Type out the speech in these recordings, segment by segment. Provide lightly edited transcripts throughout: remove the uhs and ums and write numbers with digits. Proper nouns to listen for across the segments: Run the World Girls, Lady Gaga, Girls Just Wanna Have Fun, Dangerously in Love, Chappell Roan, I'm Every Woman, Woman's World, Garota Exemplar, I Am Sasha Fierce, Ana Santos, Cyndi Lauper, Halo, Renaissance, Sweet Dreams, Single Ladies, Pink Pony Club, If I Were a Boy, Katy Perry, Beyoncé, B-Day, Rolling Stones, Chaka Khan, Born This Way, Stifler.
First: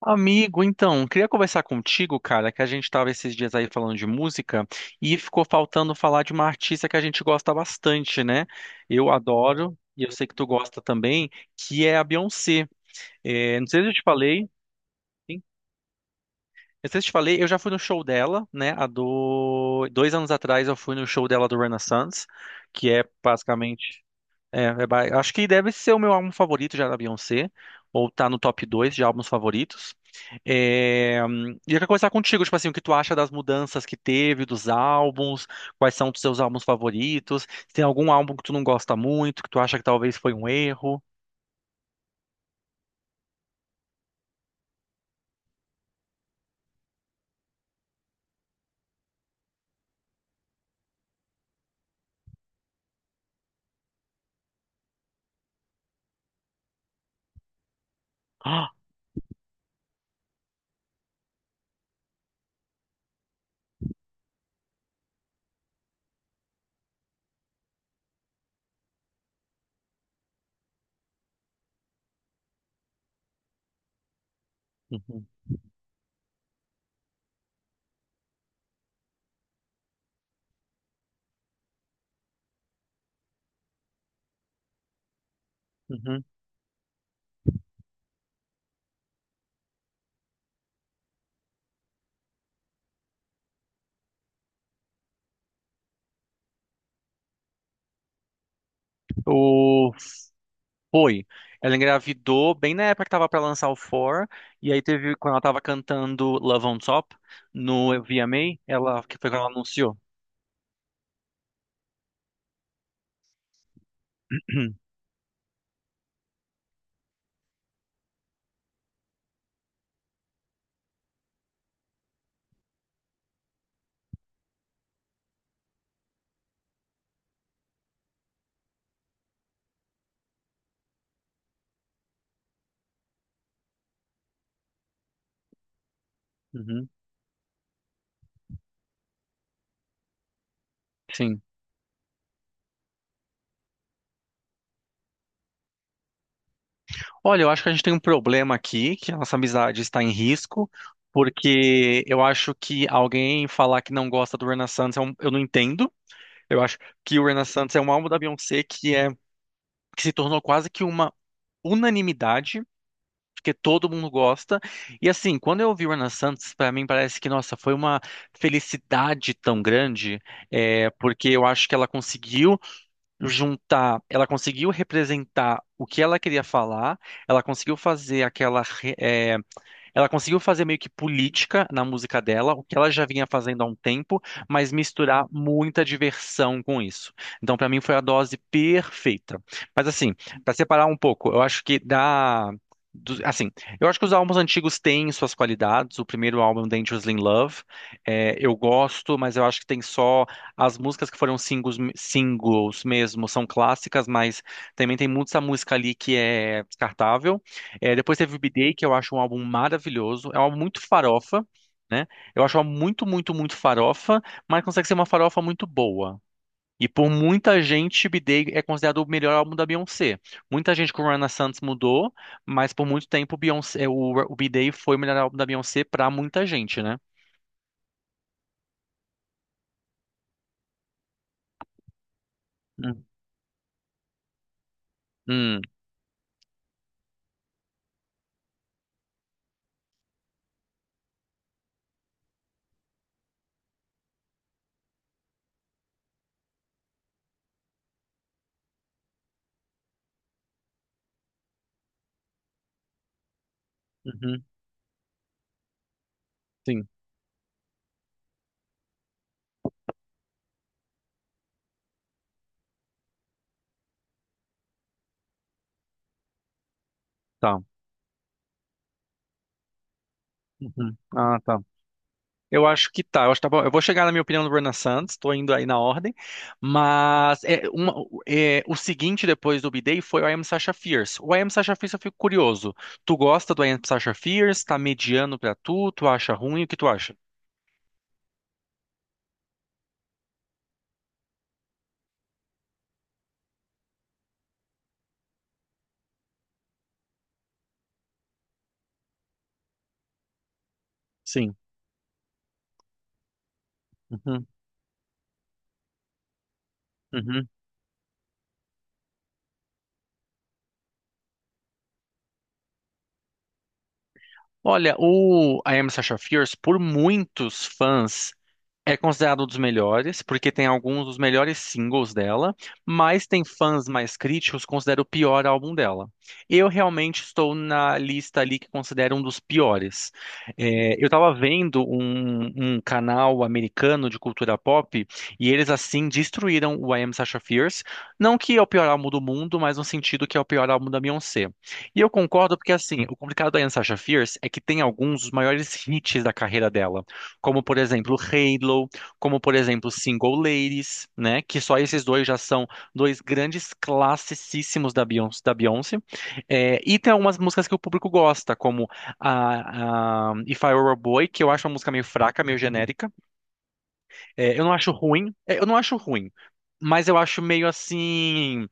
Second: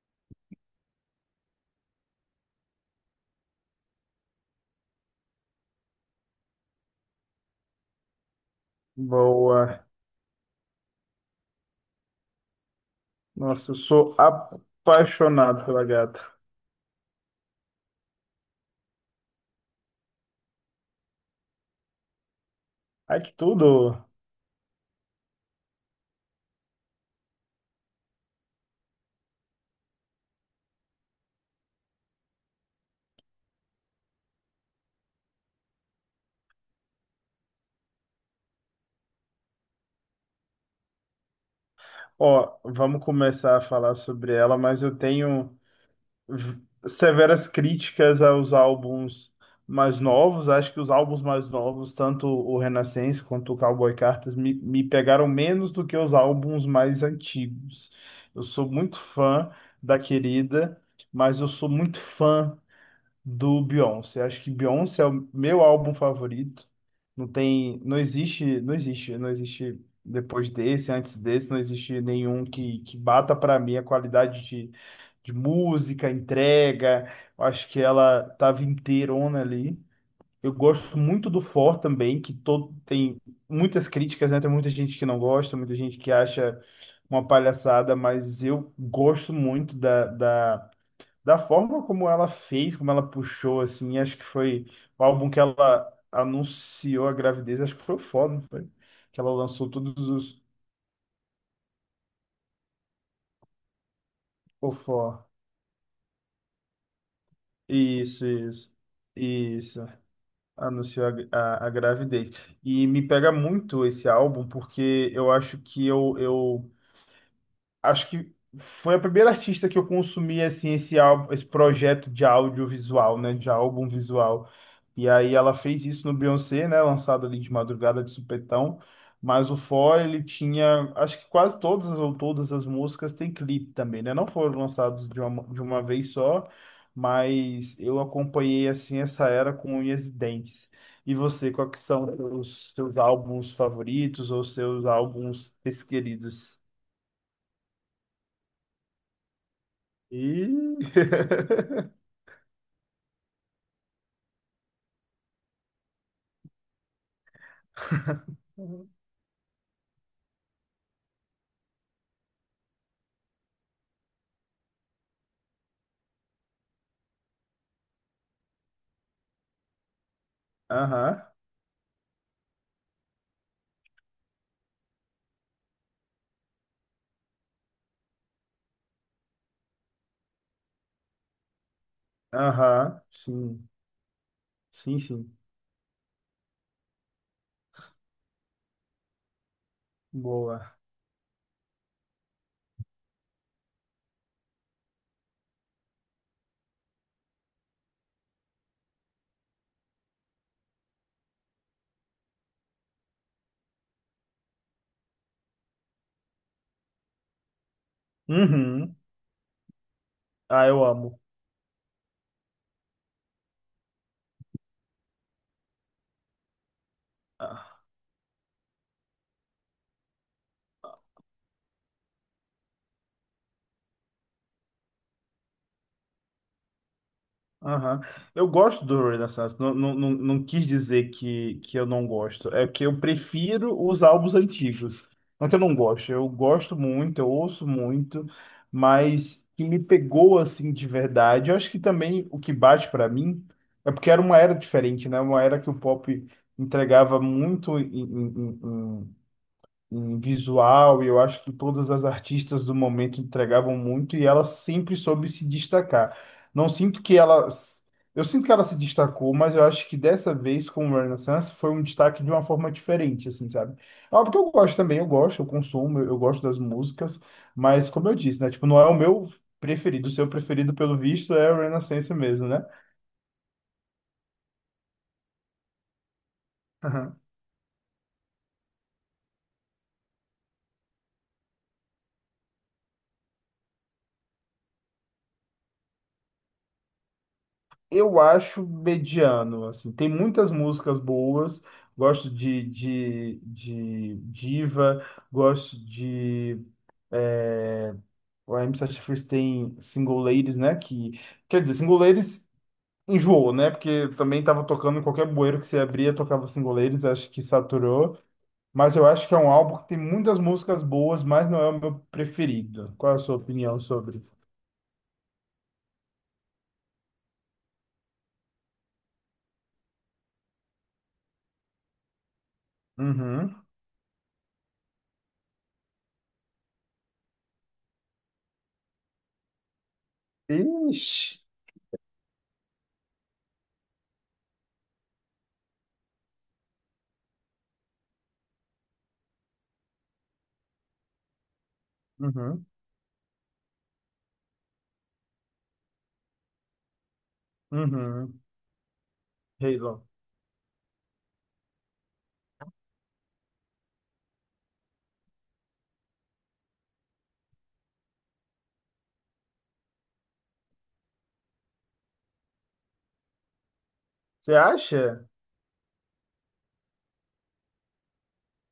Amigo, então, queria conversar contigo, cara, que a gente tava esses dias aí falando de música e ficou faltando falar de uma artista que a gente gosta bastante, né? Eu adoro, Boa. e eu sei que tu gosta também, que é a Beyoncé. Não Nossa, eu sei se eu te sou falei, sim, apaixonado pela gata. não sei se eu te falei, eu já fui no show dela, né? Há 2 anos atrás eu fui no show dela do Renaissance, que é Ai, que tudo! basicamente, acho que deve ser o meu álbum favorito já da Beyoncé, ou tá no top 2 de álbuns favoritos. E eu quero conversar contigo, tipo assim, o que tu acha das mudanças que teve, dos álbuns, quais são os teus álbuns favoritos, se tem algum álbum que tu não gosta muito, que tu acha que talvez foi um erro. Ó, vamos começar a falar sobre ela, mas eu tenho v- severas críticas aos álbuns mais novos. Acho que os álbuns mais novos, tanto o Renascença quanto o Cowboy Cartas, me pegaram menos do que os álbuns mais antigos. Eu sou muito fã da querida, mas eu sou muito fã do Beyoncé. Acho que Beyoncé é o meu álbum favorito. Não tem, não existe depois desse, antes desse, não existe nenhum que bata para mim a qualidade Ah, uhum, de música, entrega. Eu acho que ela tava inteirona ali. Eu gosto muito do For também, que todo tem muitas críticas, né? Tem muita gente que não gosta, muita gente que uhum. acha uma palhaçada, mas eu gosto muito da forma como ela fez, como ela puxou, assim, acho que foi o álbum que ela anunciou a gravidez, acho que foi o Fó, não foi? Que ela lançou O... todos os... Foi. Ela engravidou bem na época que tava pra lançar o Four, O e aí teve, Fó. quando ela tava cantando Love on Top no Isso, VMA, isso. ela, que foi quando ela Isso. anunciou. Anunciou a, a gravidez. E me pega muito esse álbum, porque eu acho que eu acho que foi a primeira artista que eu consumi assim esse álbum, esse projeto de audiovisual, né, de álbum visual. E aí ela fez isso no Beyoncé, né, lançado ali de madrugada de supetão, mas o For ele tinha, acho que quase todas ou todas as músicas têm clipe também, né? Não foram lançados de uma vez só, Uhum, mas eu acompanhei assim essa era com unhas e dentes. E sim. você, quais que são os seus álbuns favoritos ou seus álbuns preferidos? Olha, eu acho que a gente tem um problema aqui, que a nossa amizade está em E. risco, porque eu acho que alguém falar que não gosta do Renaissance, é eu não entendo. Eu acho que o Renaissance é um álbum da Beyoncé que se tornou quase que uma unanimidade porque todo mundo gosta. E assim, quando eu ouvi o Ana Santos, para mim parece que, nossa, foi uma felicidade tão grande, Aham, porque eu acho que ela conseguiu juntar, ela conseguiu representar o que ela queria falar, ela conseguiu fazer aquela ela conseguiu fazer meio que política na música dela, o que ela aham, já vinha fazendo há sim, um tempo, mas sim, misturar sim. muita diversão com isso. Então, pra mim, foi a dose perfeita. Mas, assim, pra Boa. separar um pouco, eu acho assim, eu acho que os álbuns antigos têm suas qualidades. O primeiro álbum, Dangerously in Love, eu gosto, mas eu acho que tem só as músicas que foram singles, singles mesmo, são clássicas, mas também tem muita música ali que é descartável. Depois teve o B-Day, que eu Uhum. acho um álbum maravilhoso. É um álbum Ah, muito eu amo. farofa, né? Eu acho um álbum muito, muito, muito farofa, mas consegue ser uma farofa muito boa. E por muita Ah. gente, B-Day é considerado o melhor álbum da Beyoncé. Muita gente com Rihanna Santos mudou, mas por muito tempo o Beyoncé, o B-Day foi o melhor álbum da Beyoncé pra muita gente, né? Aham. Eu gosto do Rolling Stones. Não, quis dizer que eu não gosto. É que eu Hum, prefiro os álbuns antigos. Não que eu hum, não gosto. Eu gosto muito, eu ouço muito, mas que me pegou assim de verdade. Eu acho que também o que bate pra mim é porque era uma era diferente, né? Uma era que o pop entregava muito em visual, e eu acho que todas as artistas do momento entregavam muito e uhum, ela sempre soube se destacar. Não sim, sinto que ela. Eu sinto que ela se destacou, mas eu acho que dessa vez com o Renaissance foi um destaque de uma forma diferente, assim, sabe? É óbvio que eu gosto também, eu gosto, eu consumo, eu gosto das músicas, tá. mas como eu disse, né? Tipo, não é o meu preferido. O seu preferido, Uhum. pelo visto, Ah, é tá. o Renaissance mesmo, né? Eu acho que tá. Eu acho que tá bom. Eu vou chegar na minha opinião do Bruna Santos, estou indo aí na ordem. Mas é, uma- o seguinte depois do B-Day foi o I Am Sasha Fierce. O I Am Sasha Fierce eu fico curioso. Tu gosta do I Am Sasha Fierce? Tá mediano pra tu? Tu acha ruim? O que tu acha? Eu acho mediano, assim. Tem muitas músicas boas. Gosto de Diva, gosto de... É, o AM Satisfees tem Single Ladies, né? Que, Sim. quer dizer, Single Ladies enjoou, né? Porque também Uhum, tava tocando em qualquer bueiro que você abria, tocava Single Ladies, acho que uhum. saturou. Mas eu acho que é um álbum que tem muitas músicas boas, mas não é o meu preferido. Qual é a sua opinião sobre? Olha, o I Am Sasha Fierce, por muitos fãs. É considerado um dos melhores, porque tem alguns dos melhores singles dela, mas tem Uhum. fãs mais críticos que consideram o pior álbum dela. Eu realmente estou na lista ali que considero um dos piores. Eu Ixi. estava vendo um canal americano de cultura pop e eles assim destruíram o I Am Sasha Fierce. Não que é o pior álbum do mundo, mas no sentido que é o pior álbum da Beyoncé. E eu concordo Uhum. porque assim, o complicado da I Am Sasha Fierce é que tem alguns dos maiores hits da carreira dela como por exemplo Uhum. Halo, como por exemplo Single Ladies, né? Que só esses dois já são dois grandes classicíssimos da Beyoncé. Da Beyoncé. É, e tem algumas músicas que o público gosta, como a If I Were a Boy, que eu acho uma música meio fraca, meio genérica. Você acha? Eu não acho ruim, mas eu acho meio assim.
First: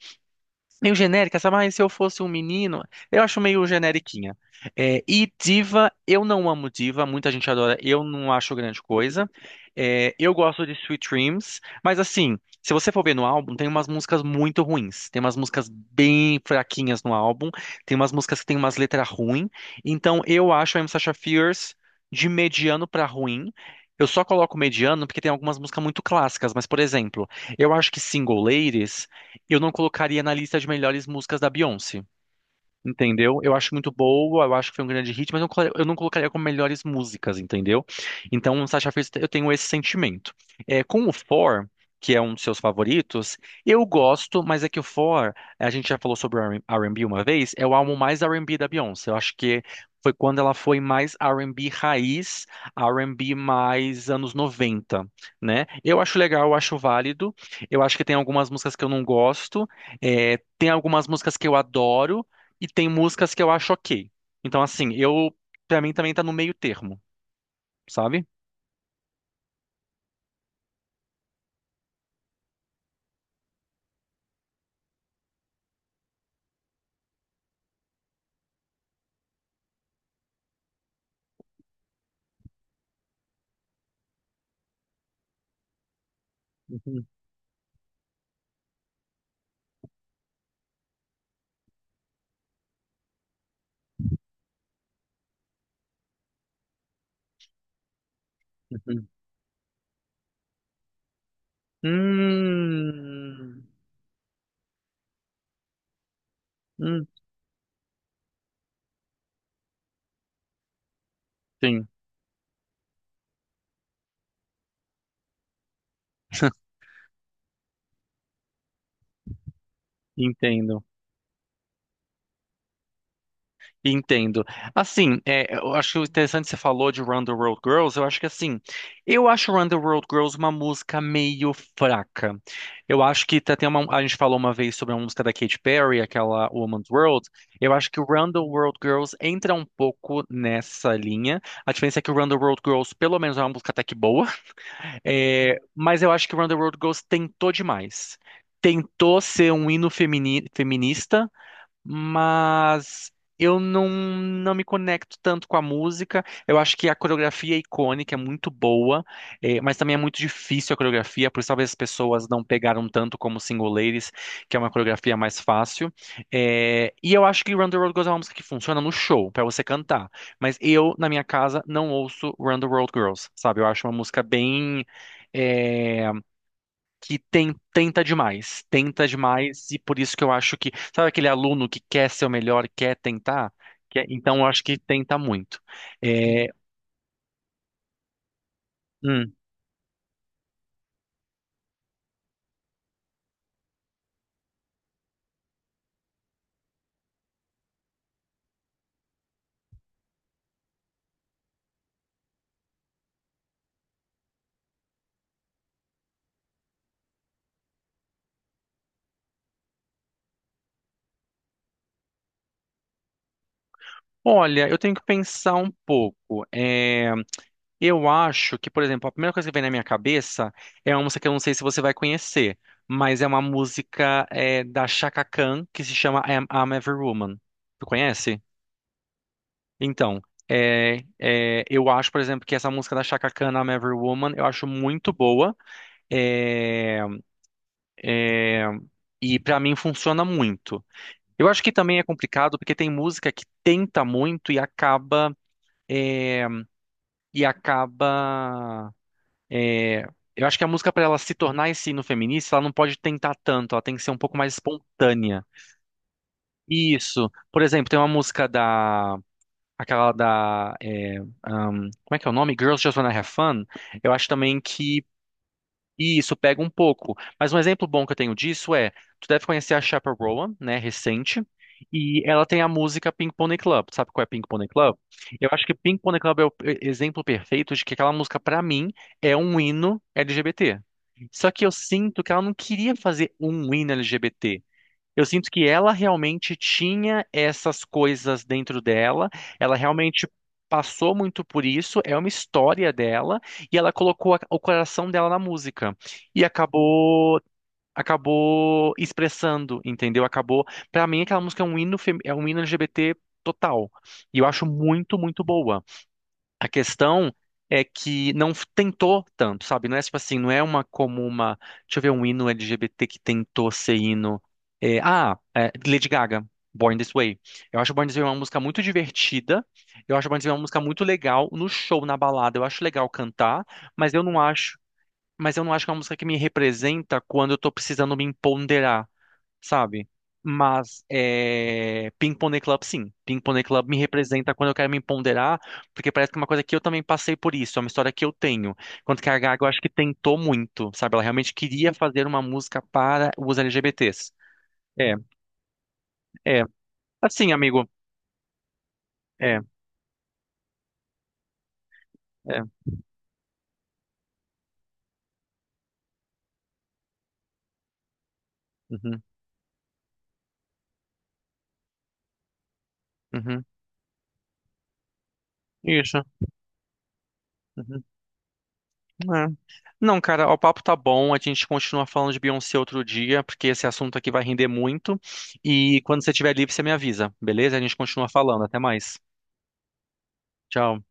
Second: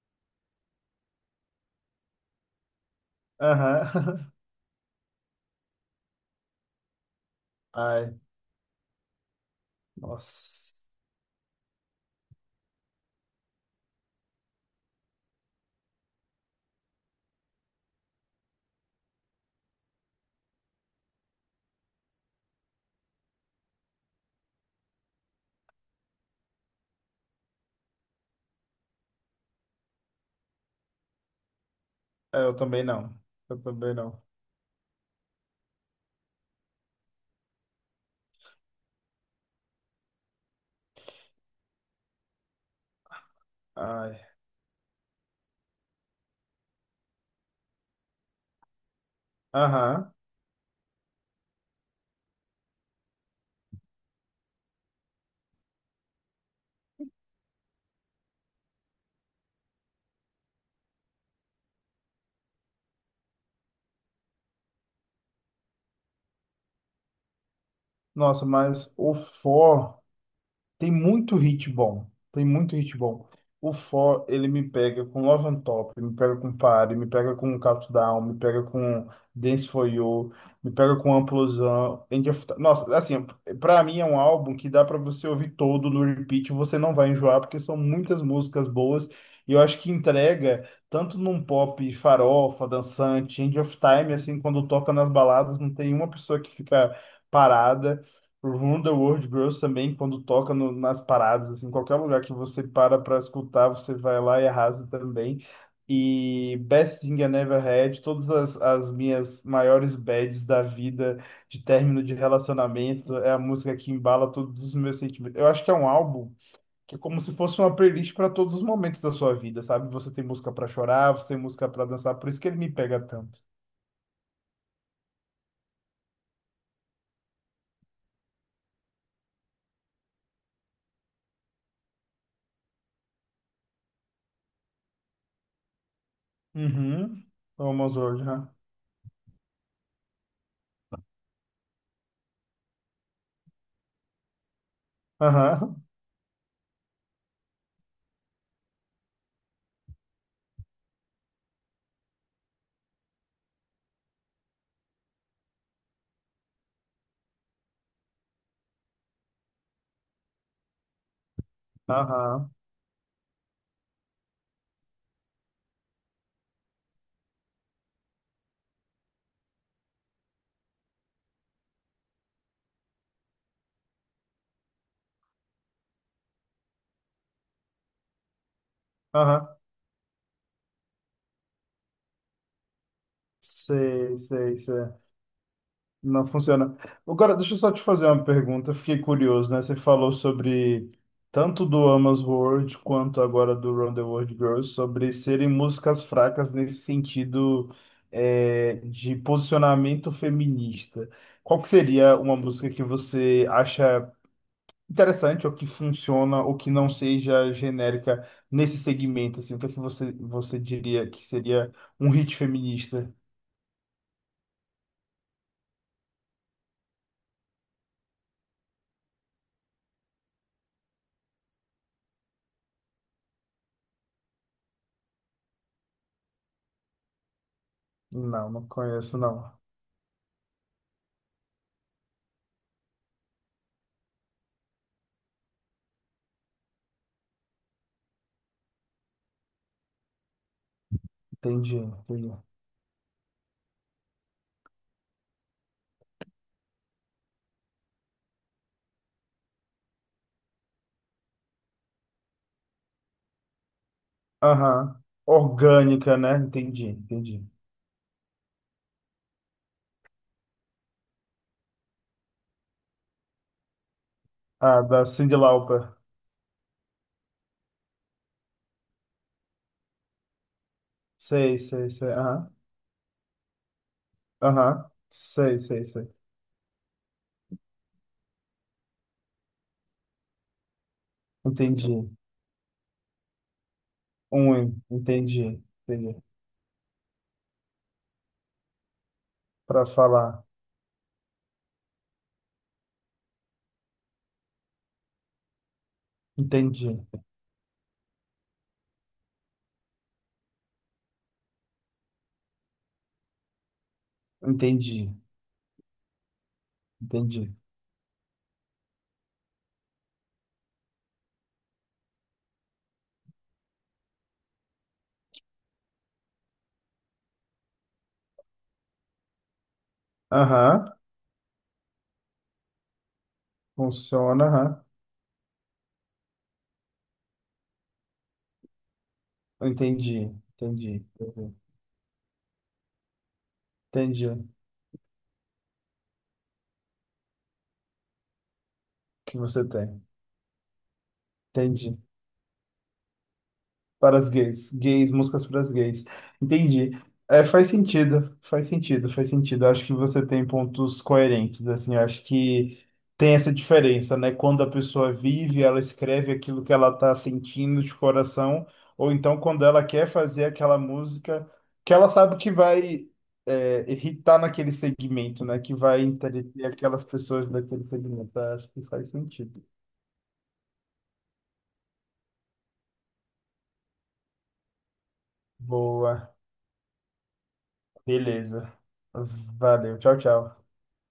Meio genérica, sabe? Mas se eu fosse um menino, eu acho meio Aham. generiquinha. E diva, eu não amo diva, muita gente adora, eu Ai, não acho grande coisa. Eu gosto de nossa. Sweet Dreams, mas assim, se você for ver no álbum, tem umas músicas muito ruins, tem umas músicas bem fraquinhas no álbum, tem umas músicas que tem umas letras ruins. Então eu acho a M. Sacha Fierce de mediano pra ruim. Eu só coloco mediano porque tem algumas músicas muito clássicas, mas por exemplo, eu acho que Single Ladies. Eu não colocaria na lista de melhores músicas da Beyoncé. É, eu também não. Entendeu? Eu Eu acho muito também não. boa, eu acho que foi um grande hit, mas eu não eu não colocaria como melhores músicas, entendeu? Então, Sasha Fierce, eu tenho esse sentimento. Com o For, que é um dos seus favoritos, eu Ai. gosto, mas é que o For, a gente já falou sobre o R&B uma vez, é o álbum mais R&B da Beyoncé. Eu acho que foi Aham. quando ela foi mais R&B raiz, R&B mais anos 90, né? Eu acho legal, eu acho válido. Eu acho que tem algumas músicas que eu não gosto, tem algumas músicas que eu adoro, e tem músicas que eu acho ok. Então, assim, pra mim também tá no meio termo, sabe? Nossa, mas o For tem muito hit bom. Tem muito hit bom. O For, ele me pega com Love on Top, me pega com Party, me pega com Countdown, me pega com Dance For You, me pega com Amplosão, End of Time. Nossa, assim, pra mim é um álbum que dá pra você ouvir todo no repeat, você não Uhum, vai enjoar, porque são muitas músicas boas, e eu acho que entrega tanto num pop farofa, dançante, End of Time, assim. Quando toca nas baladas, não tem uma pessoa que fica parada. Run the uhum. World Girls também, quando toca nas paradas, assim, qualquer lugar que você para para Hum, escutar, você vai lá e arrasa também. E Best hum, Thing I Never Had, todas as, as minhas maiores bads da vida, de sim, término de relacionamento, é a música que embala todos os meus sentimentos. Eu acho que é um álbum que é como se fosse uma playlist para todos os momentos da sua vida, sabe? Você tem música para entendo. chorar, você tem música para dançar, por isso que ele me pega tanto. Entendo. Assim, eu acho interessante que você falou de Run the World Girls. Eu acho que assim, eu acho Run the World Girls uma música meio fraca. Eu acho que tem uma, a gente falou uma vez sobre uma música da Katy Perry, aquela Woman's Uhum. World. Eu acho Almost que o World, Run the né? World Girls entra um pouco nessa linha. A diferença é que o Run the World Girls, pelo menos, é uma música até que boa. É, Aham. mas eu acho que Run the World Girls tentou demais. Tentou ser um hino feminista, mas eu não, não me conecto tanto com a música. Eu acho que a coreografia é icônica, é muito boa, mas também é muito difícil a coreografia, por isso talvez as pessoas não Aham. pegaram tanto como Single Ladies, que é uma coreografia mais fácil. E eu acho que Run the World Girls é uma música que funciona no show, pra você cantar. Mas eu, na minha casa, não ouço Run the World Girls, sabe? Eu acho uma música bem. eh, Tenta demais, tenta Aham. demais, e por isso que eu acho que, sabe aquele aluno que quer ser o melhor, quer tentar? Sei, Então eu sei, acho que sei. tenta muito. Não É, funciona. Agora, deixa eu só te fazer uma pergunta. Eu fiquei hum, curioso, né? Você falou sobre tanto do Amos World quanto agora do Round the World Girls, sobre serem músicas fracas nesse sentido, é, de posicionamento feminista. Qual que seria uma música que você acha interessante ou que funciona ou que não seja genérica nesse segmento? Assim, o que é que você, você diria que seria um hit feminista? Olha, eu tenho que pensar um pouco. Eu acho que, por exemplo, a primeira coisa que vem na minha cabeça é uma música que eu não sei se você vai conhecer, mas é uma música, da Chaka Khan que se chama I'm Every Woman. Tu conhece? Não, não conheço, não. Então, eu acho, por exemplo, que essa música da Chaka Khan, I'm Every Woman, eu acho muito boa. é, e pra mim funciona muito. Eu acho que Entendi, também é entendi. complicado porque tem música que tenta muito e é, acaba é, eu acho que a música para ela se tornar esse hino feminista, ela não pode tentar tanto, ela tem que ser um pouco mais Aham. espontânea. Orgânica, né? Entendi, Isso. entendi. Por exemplo, tem uma música da Aquela da. É, um, como é que é o nome? Girls Just Wanna Have Fun. Eu acho também Ah, que da Cyndi Lauper. isso pega um pouco. Mas um exemplo bom que eu tenho disso é: tu deve conhecer a Chappell Roan, né? Recente. Sei, sei, sei. E ela Aham. tem a música Pink Pony Club. Sabe qual é Pink Pony Aham. Club? Eu Sei, acho que sei, Pink sei. Pony Club é o exemplo perfeito de que aquela música, pra mim, é um hino LGBT. Só que eu Entendi. sinto que ela não queria fazer um hino LGBT. Um, Eu sinto entendi. que ela Entendi. realmente tinha essas coisas dentro dela, ela Para realmente falar. passou muito por isso, é uma história dela, e ela colocou o coração dela na música e Entendi. Acabou expressando, entendeu? Acabou, pra mim aquela música é um hino LGBT total. E eu acho Entendi. muito, muito boa. A questão Entendi. é que não tentou tanto, sabe? Não é tipo assim, não é uma como uma. Deixa eu ver um hino LGBT que tentou ser hino. Ah, Lady Gaga, Born This Way. Eu acho Born This Way uma música muito divertida. Eu acho Born This Way uma música Aham. muito legal no show, na balada. Eu acho legal cantar, mas eu não Funciona, acho. aham. Mas eu não acho que é uma música que me representa quando eu tô precisando me empoderar, sabe? Entendi. Mas Entendi. Entendi. é, Ping Pong Club, sim. Ping Pong Club me Entendi o representa quando eu quero me empoderar, porque parece que é uma coisa que eu também passei por isso, é uma história que eu tenho. Enquanto que a que Gaga, você eu acho que tem. tentou muito, sabe? Ela realmente queria Entendi. fazer uma música para os Para as LGBTs. gays. Gays, É, músicas para as gays. é. Entendi. É, Assim, faz amigo. sentido, faz sentido, faz É, sentido. Eu acho que você tem pontos coerentes, assim. Eu acho é. que tem essa diferença, né? Quando a pessoa vive, ela escreve aquilo que ela está sentindo de coração, ou Uhum, então quando ela quer fazer aquela música que ela sabe que vai, uhum. é, irritar naquele segmento, né? Que vai Isso. entreter aquelas pessoas daquele Uhum, segmento. Eu acho que faz é. sentido. Não, cara, o papo tá bom. A gente continua falando de Beyoncé outro dia, porque esse assunto aqui vai render muito. E quando você Boa, estiver livre, você me avisa, beleza? A gente continua falando. beleza. Até mais. Valeu, tchau, tchau. Tchau.